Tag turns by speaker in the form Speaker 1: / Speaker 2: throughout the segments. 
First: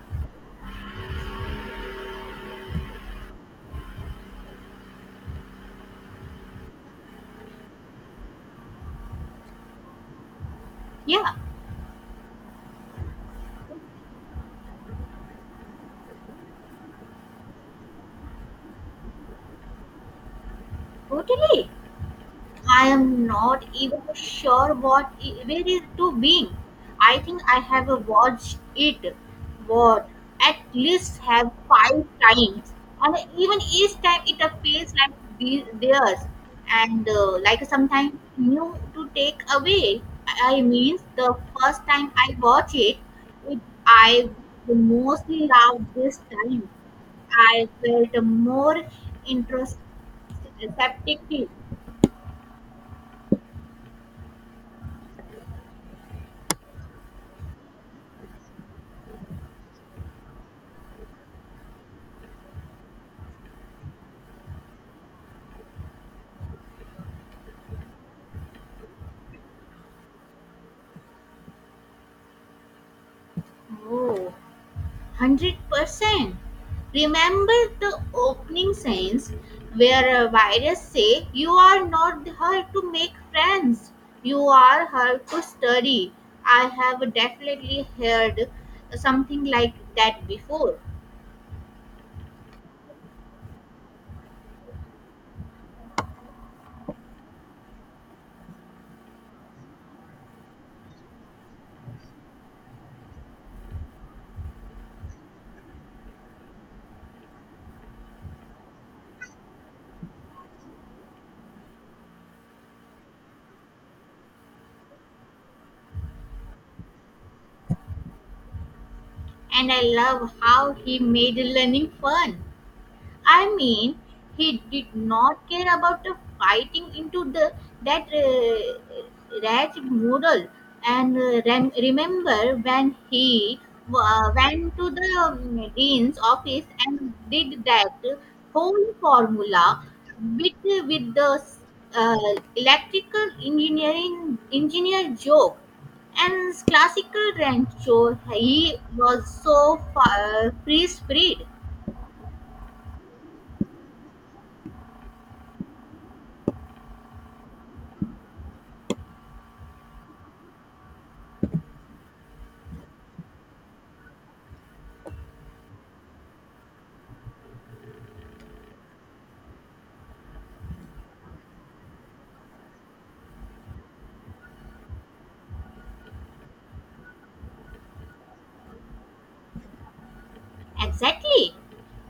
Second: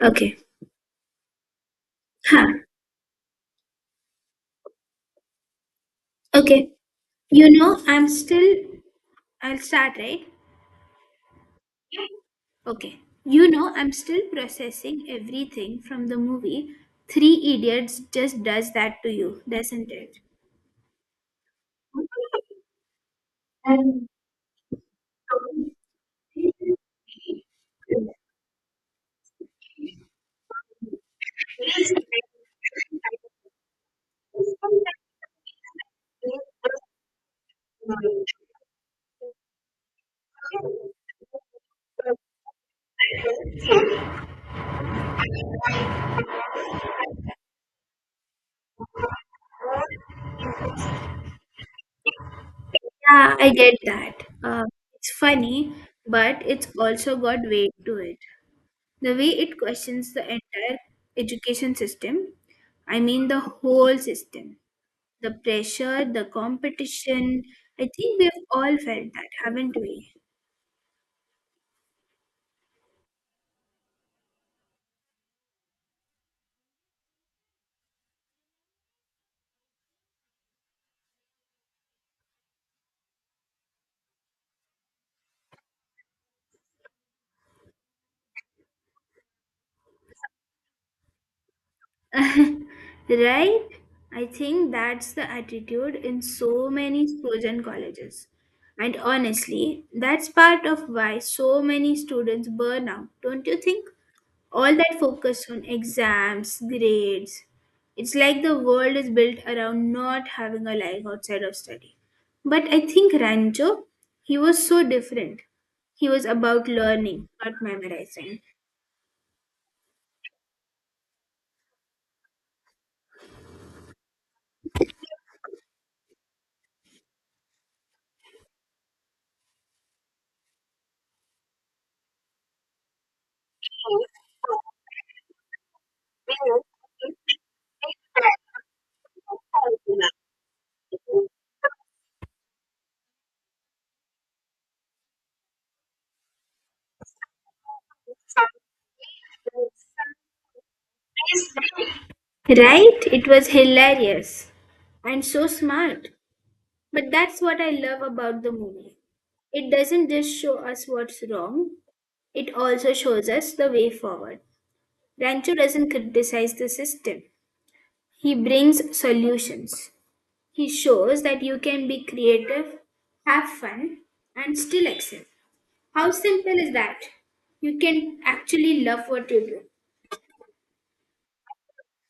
Speaker 1: Okay. Huh. Okay. I'm still. I'll start, right?
Speaker 2: Yeah,
Speaker 1: Okay. I'm still processing everything from the movie. Three Idiots just does that to you, doesn't it?
Speaker 2: totally. I am not even
Speaker 1: Um,
Speaker 2: sure what where is to being. I think I have watched it, what at least have five times, and even each time it appears like theirs, and like sometimes new to take away. I mean, the first time I watch it, it I mostly loved this time. I felt more introspective.
Speaker 1: Yeah, I get that. It's funny, but it's also got weight to it. The way it questions the entire education system. I mean, the whole system, the pressure, the competition. I think we've all felt that, haven't we?
Speaker 2: Oh, 100%. Remember the opening scenes where a virus say you are not here to make friends. You are here to study. I have definitely heard something like that before.
Speaker 1: Right, I think that's the attitude in so many schools and colleges, and honestly, that's part of why so many students burn out, don't you think? All that focus on exams, grades. It's like the world is built around not having a life outside of study. But I think Rancho, he was so different. He was about learning, not memorizing.
Speaker 2: And I love how he made learning fun. I mean, he did not care about the fighting into the that wretched mural. And remember when he went to the dean's office and did that whole formula with with the uh, electrical engineer joke and classical Rancho. He was so free spirit.
Speaker 1: Right? It was hilarious and so smart. But that's what I love about the movie. It doesn't just show us what's wrong, it also shows us the way forward. Rancho doesn't criticize the system, he brings solutions. He shows that you can be creative, have fun, and still excel. How simple is that? You can actually love what you do.
Speaker 2: Exactly.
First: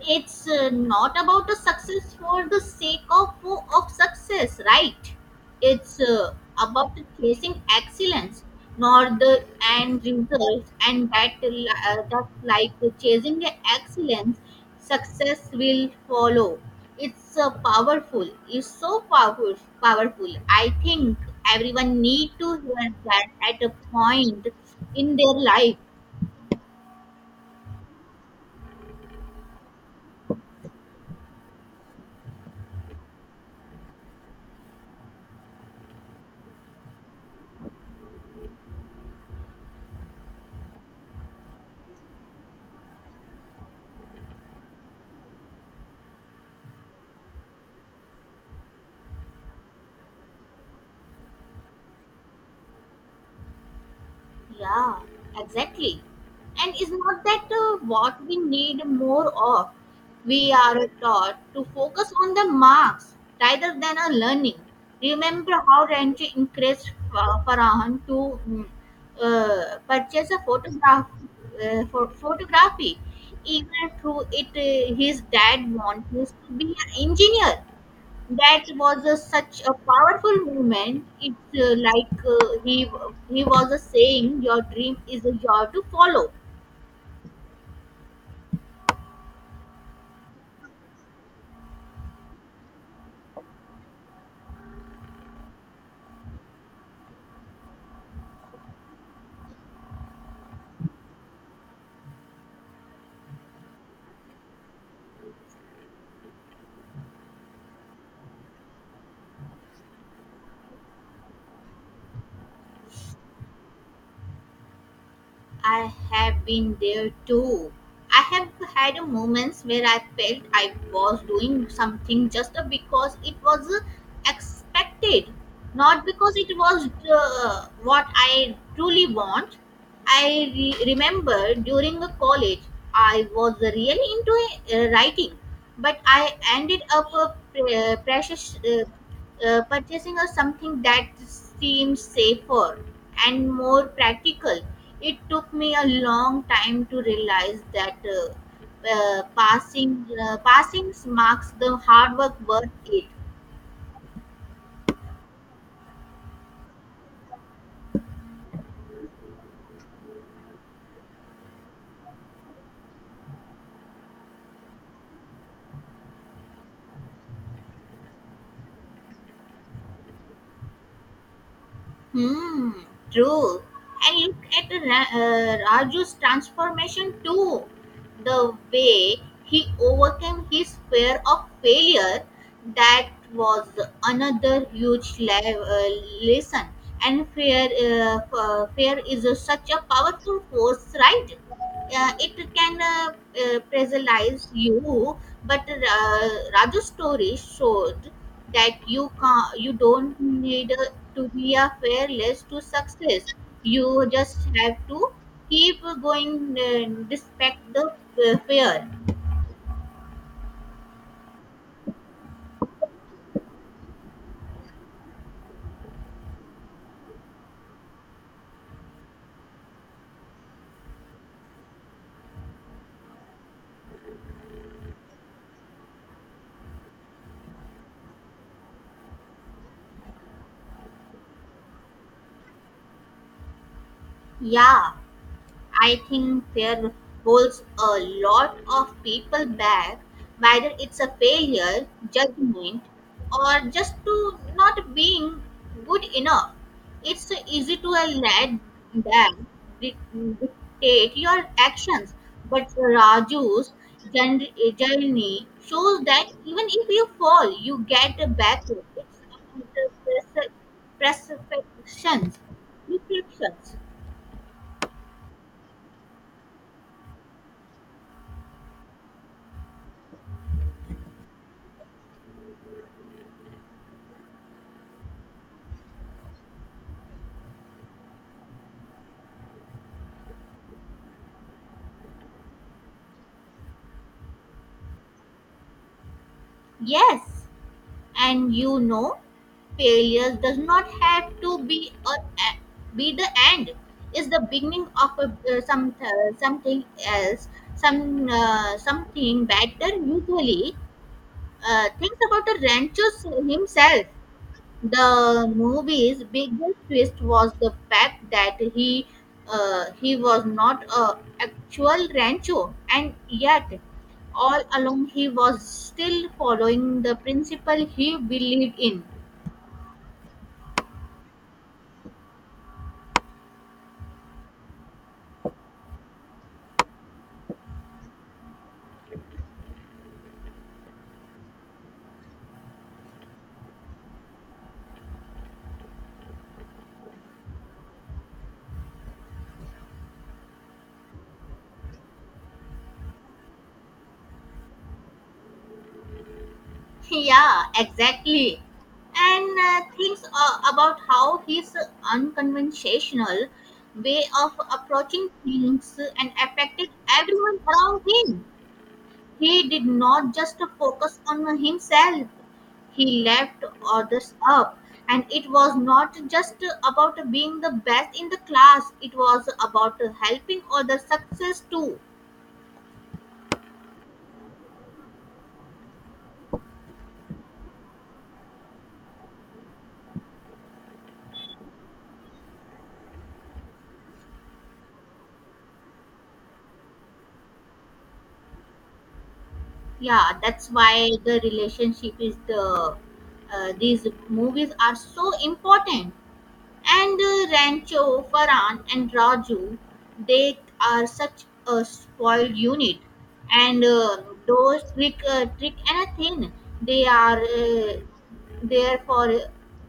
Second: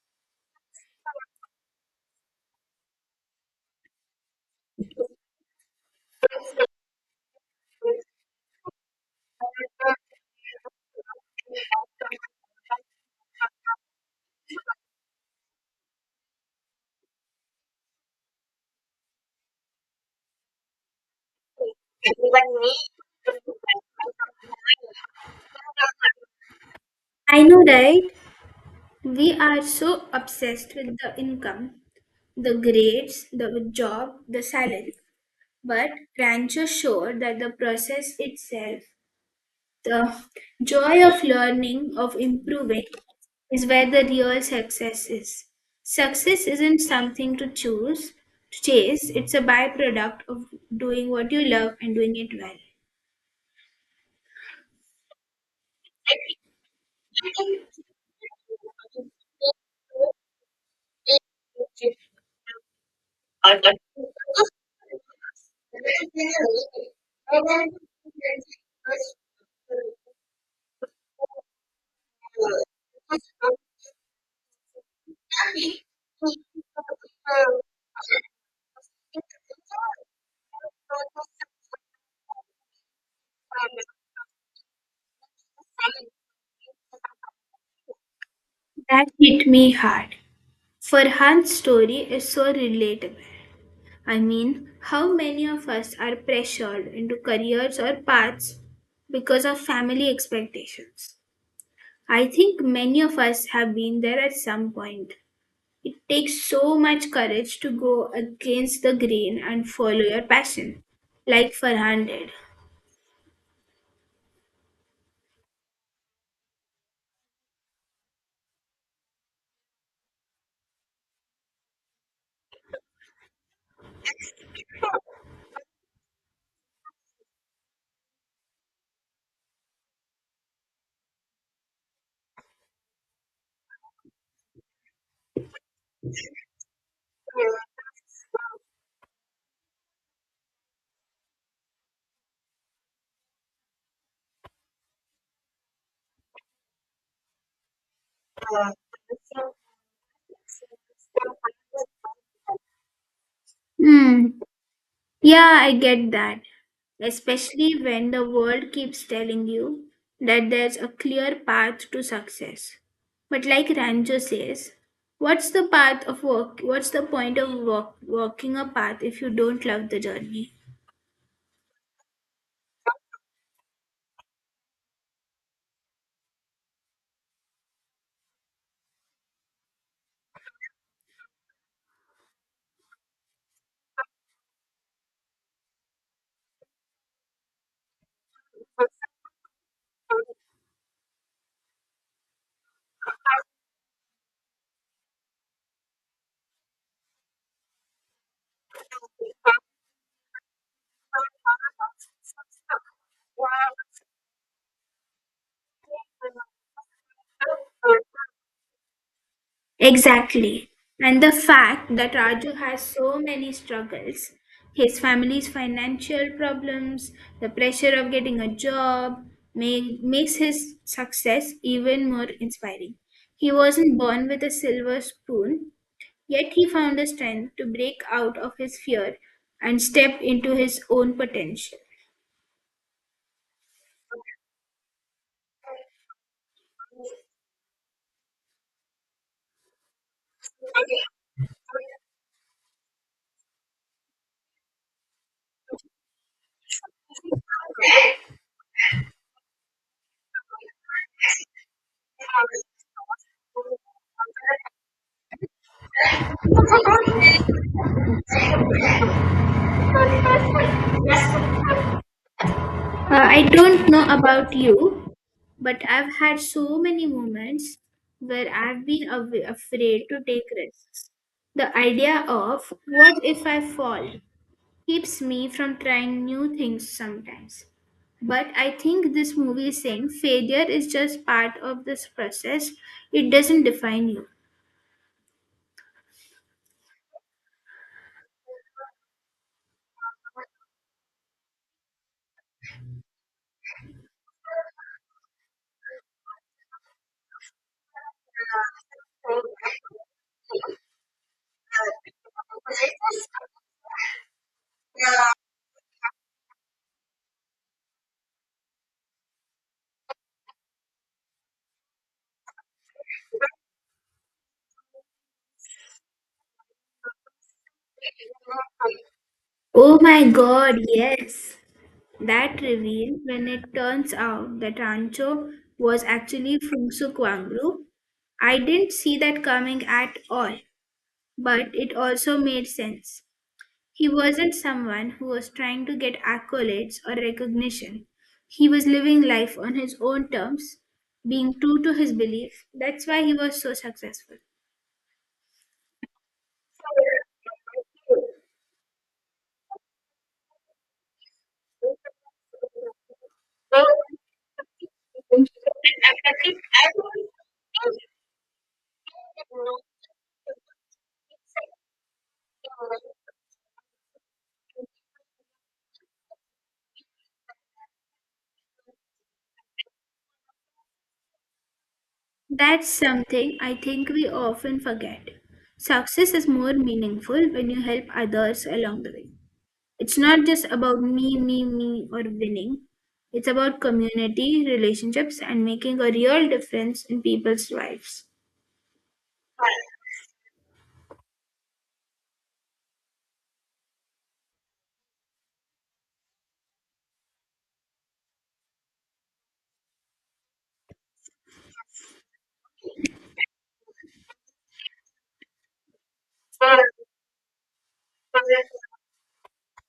Speaker 2: It's not about a success for the sake of success, right? It's about chasing excellence, not the end result, and that like chasing the excellence, success will follow. It's powerful. It's so powerful. Powerful. I think everyone need to hear that at a point in their life.
Speaker 1: I know, right? We are so obsessed with the income, the grades, the job, the salary. But Rancho showed that the process itself, the joy of learning, of improving, is where the real success is. Success isn't something to choose, to chase, it's a byproduct of doing what you love and doing it well.
Speaker 2: Yeah, exactly. And it's not that what we need more of. We are taught to focus on the marks rather than our learning. Remember how Renji encouraged Farhan to purchase a photograph, for photography, even through it, his dad wanted him to be an engineer. That was such a powerful movement. It's like he was a saying, "Your dream is a job to follow."
Speaker 1: That hit me hard. Farhan's story is so relatable. I mean, how many of us are pressured into careers or paths because of family expectations? I think many of us have been there at some point. It takes so much courage to go against the grain and follow your passion, like Farhan did.
Speaker 2: I have been there too. I have had moments where I felt I was doing something just because it was expected, not because it was what I truly want. I remember during a college, I was really into writing, but I ended up purchasing of something that seems safer and more practical. It took me a long time to realize that passing marks the hard work worth it.
Speaker 1: Hmm. Yeah, I get that. Especially when the world keeps telling you that there's a clear path to success. But like Ranjo says, what's the path of work? What's the point of walking a path if you don't love the journey?
Speaker 2: Hmm, true. And look at Raju's transformation too. The way he overcame his fear of failure, that was another huge lesson. And fear is such a powerful force, right? It can paralyze you, but Raju's story showed that you can not you don't need to be a fearless to success. You just have to keep going uh, despite the fear.
Speaker 1: Exactly. And the fact that Raju has so many struggles, his family's financial problems, the pressure of getting a job, makes his success even more inspiring. He wasn't born with a silver spoon, yet he found the strength to break out of his fear and step into his own potential.
Speaker 2: Yeah, I think fear holds a lot of people back, whether it's a failure, judgment, or just to not being good enough. It's easy to let that di- dictate your actions, but Raju's journ- journey shows that even if you fall, you get back up. It's about the perceptions,
Speaker 1: I
Speaker 2: reflections.
Speaker 1: don't know about you, but I've had so many moments where I've been afraid to take risks. The idea of what if I fall keeps me from trying new things sometimes. But I think this movie is saying failure is just part of this process, it doesn't define you.
Speaker 2: Yes. And failure does not have to be the end. It's the beginning of a, some something else, something better usually. Thinks about the rancher himself. The movie's biggest twist was the fact that he was not a actual rancho, and yet all along he was still following the principle he believed in.
Speaker 1: Oh my god, yes! That reveal when it turns out that Rancho was actually from Sukwangru, I didn't see that coming at all. But it also made sense. He wasn't someone who was trying to get accolades or recognition. He was living life on his own terms, being true to his belief. That's why he was so successful.
Speaker 2: Yeah, exactly. And things about how his unconventional way of approaching things and affected everyone around him. He did not just focus on himself, he left others up. And it was not just about being the best in the class, it was about helping others success too.
Speaker 1: That's something I think we often forget. Success is more meaningful when you help others along the way. It's not just about me, me, me, or winning. It's about community, relationships, and making a real difference in people's lives.
Speaker 2: Yeah, that's why the relationship is these movies are so important. And Rancho, Farhan, and Raju, they are such a spoiled unit. And those trick and a thing, they are there for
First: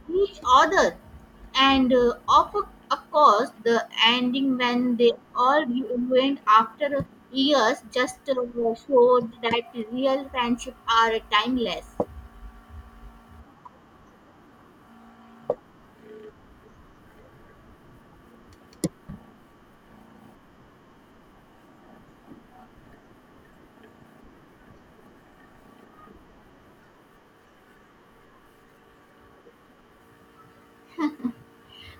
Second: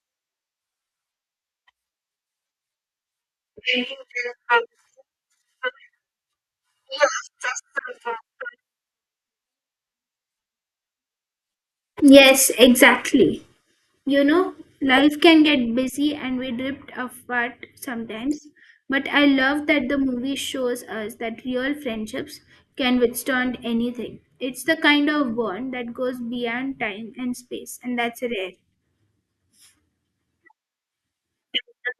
Speaker 2: each other. And of course, the ending when they all went after years just showed that real friendship are timeless.
Speaker 1: Yes, exactly. You know, life can get busy and we drift apart sometimes, but I love that the movie shows us that real friendships can withstand anything. It's the kind of bond that goes beyond time and space, and that's rare.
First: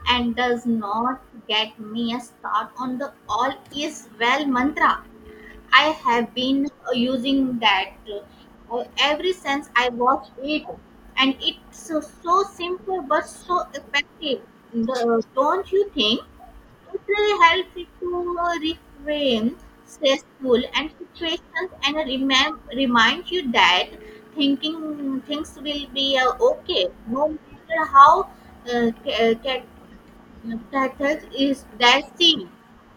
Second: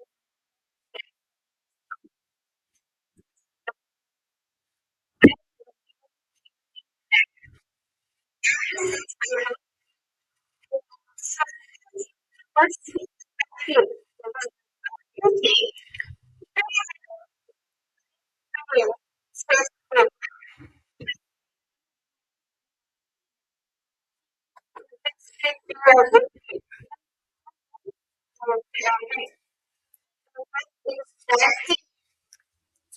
Speaker 2: And does not get me a start on the all is well mantra. I have been using that ever since I watched it, and it's so simple but so effective. Don't you think? It really helps you to reframe stressful and situations and remind you that thinking things will be okay no matter how uh, ca- subtitles is that thing,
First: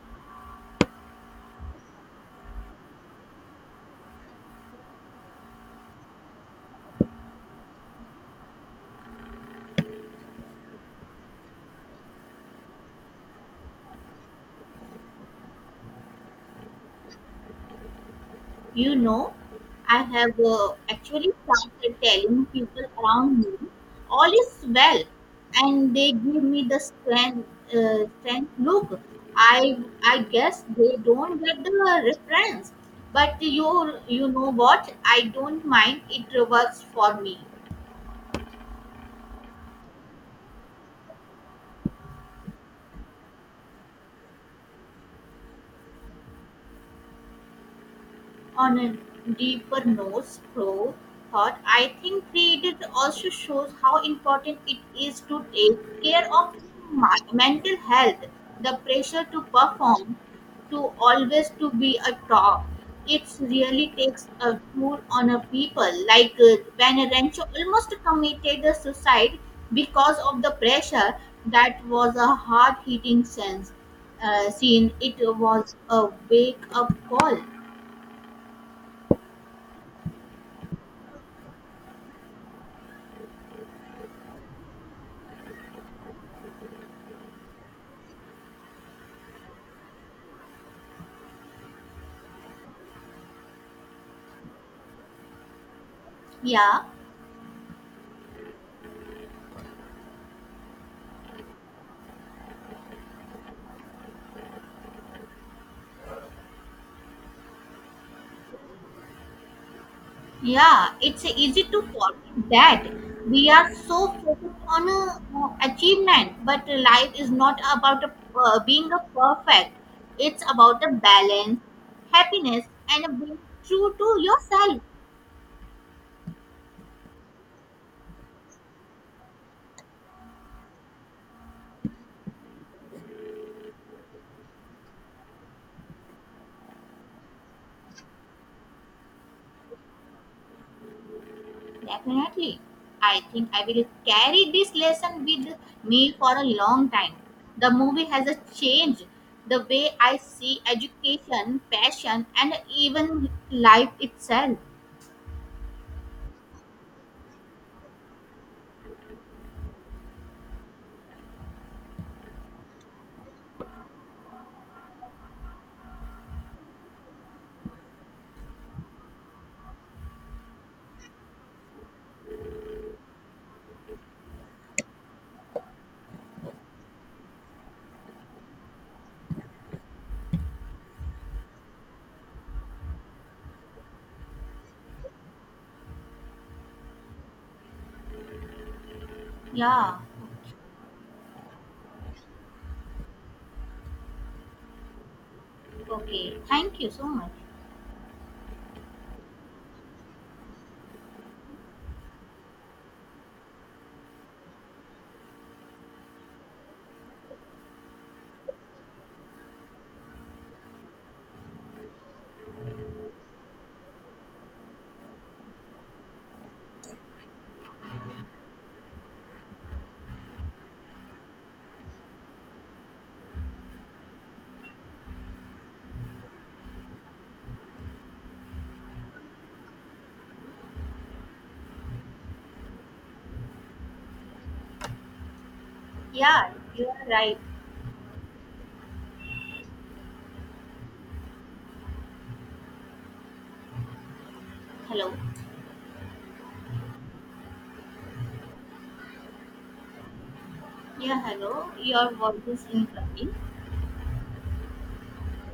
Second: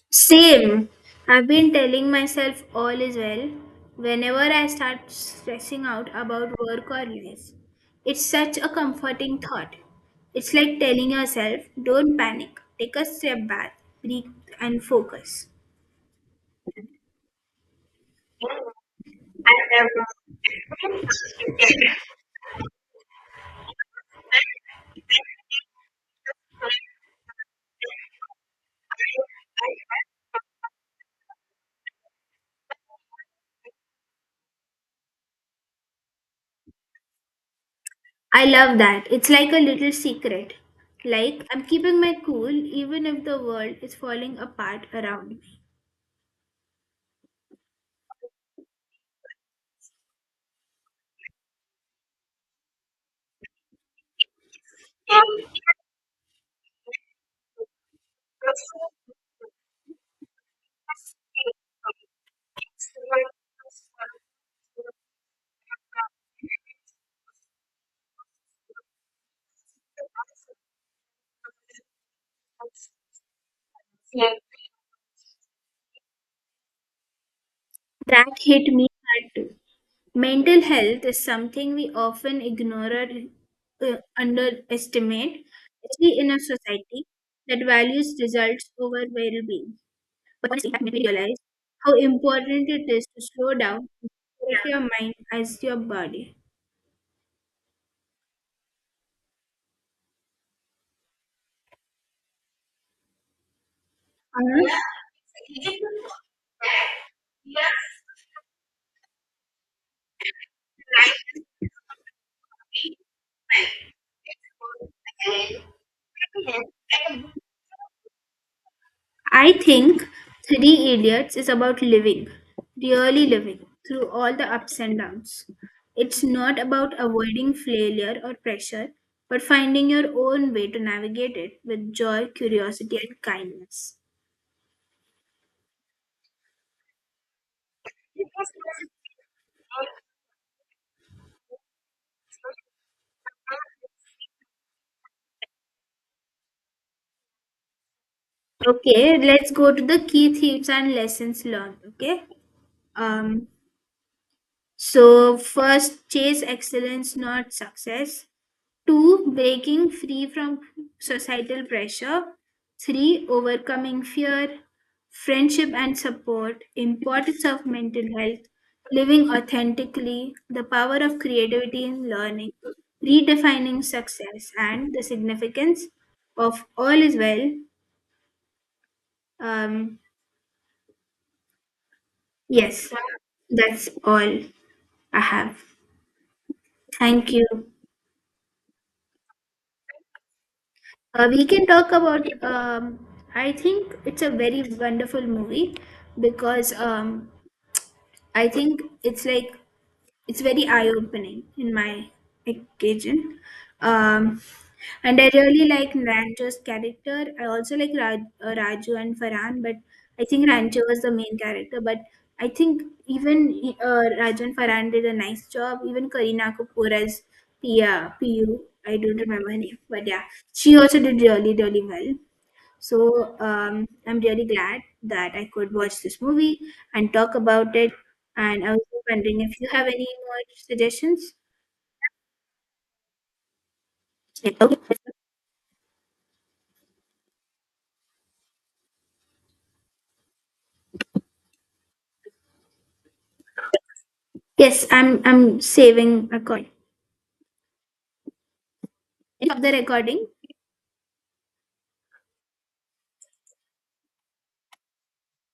Speaker 1: Same. I've been telling myself all is well whenever I start stressing out about work or life. It's such a comforting thought. It's like telling yourself, don't panic, take a step back, breathe, and focus.
Speaker 2: you know. I have actually started telling people around me all is well, and they give me the strength. Strength. Look, I I guess they don't get the reference, but you know what? I don't mind. It works for me.
Speaker 1: I love that. It's like a little secret. Like, I'm keeping my cool even if the world is falling apart around me.
Speaker 2: On a deeper note, Crow thought I think created also shows how important it is to take care of my mental health. The pressure to perform, to always to be a top, it really takes a toll on a people. Like when Rancho almost committed a suicide because of the pressure. That was a hard-hitting sense scene. It was a wake-up call.
Speaker 1: That hit me hard too. Mental health is something we often ignore or underestimate, especially in a society that values results over well being. But once that made me realize how important it is to slow down, protect your mind as your body.
Speaker 2: Yeah.
Speaker 1: Anush?
Speaker 2: Yeah, it's easy to forget that we are so focused on achievement, but life is not about being a
Speaker 1: I
Speaker 2: perfect.
Speaker 1: think
Speaker 2: It's about
Speaker 1: Three
Speaker 2: the
Speaker 1: Idiots is
Speaker 2: balance,
Speaker 1: about living,
Speaker 2: happiness, and
Speaker 1: really
Speaker 2: being
Speaker 1: living,
Speaker 2: true
Speaker 1: through
Speaker 2: to
Speaker 1: all the
Speaker 2: yourself.
Speaker 1: ups and downs. It's not about avoiding failure or pressure, but finding your own way to navigate it with joy, curiosity, and kindness.
Speaker 2: Definitely, I think I will carry this lesson with me for a long time. The movie has a change
Speaker 1: Okay, let's
Speaker 2: the
Speaker 1: go to
Speaker 2: way
Speaker 1: the
Speaker 2: I
Speaker 1: key
Speaker 2: see
Speaker 1: themes and lessons
Speaker 2: education,
Speaker 1: learned. Okay.
Speaker 2: passion, and even
Speaker 1: Um,
Speaker 2: life itself.
Speaker 1: so first, chase excellence, not success. Two, breaking free from societal pressure. Three, overcoming fear. Friendship and support. Importance of mental health. Living authentically. The power of creativity in learning. Redefining success and the significance of all is well. Um, yes, that's all I have. Thank you.
Speaker 2: Yeah.
Speaker 1: We can talk about. I think it's a very wonderful movie
Speaker 2: Okay,
Speaker 1: because
Speaker 2: thank you so much.
Speaker 1: I think it's like it's very eye-opening in my occasion. Um, and I really like Rancho's character. I also like Raj, Raju and Farhan, but I think Rancho was the main character. But I think even Raju and Farhan did a nice job. Even Kareena Kapoor as Pia, Piu, I don't remember her name, but yeah, she also did really, really well. So I'm really glad that I could watch this movie and talk about it. And I was wondering if you have any more suggestions. Yeah, okay.
Speaker 2: Yeah, you are right.
Speaker 1: Yes,
Speaker 2: Hello.
Speaker 1: I'm saving a coin. End of the recording.
Speaker 2: Yeah, hello. Your voice is incoming.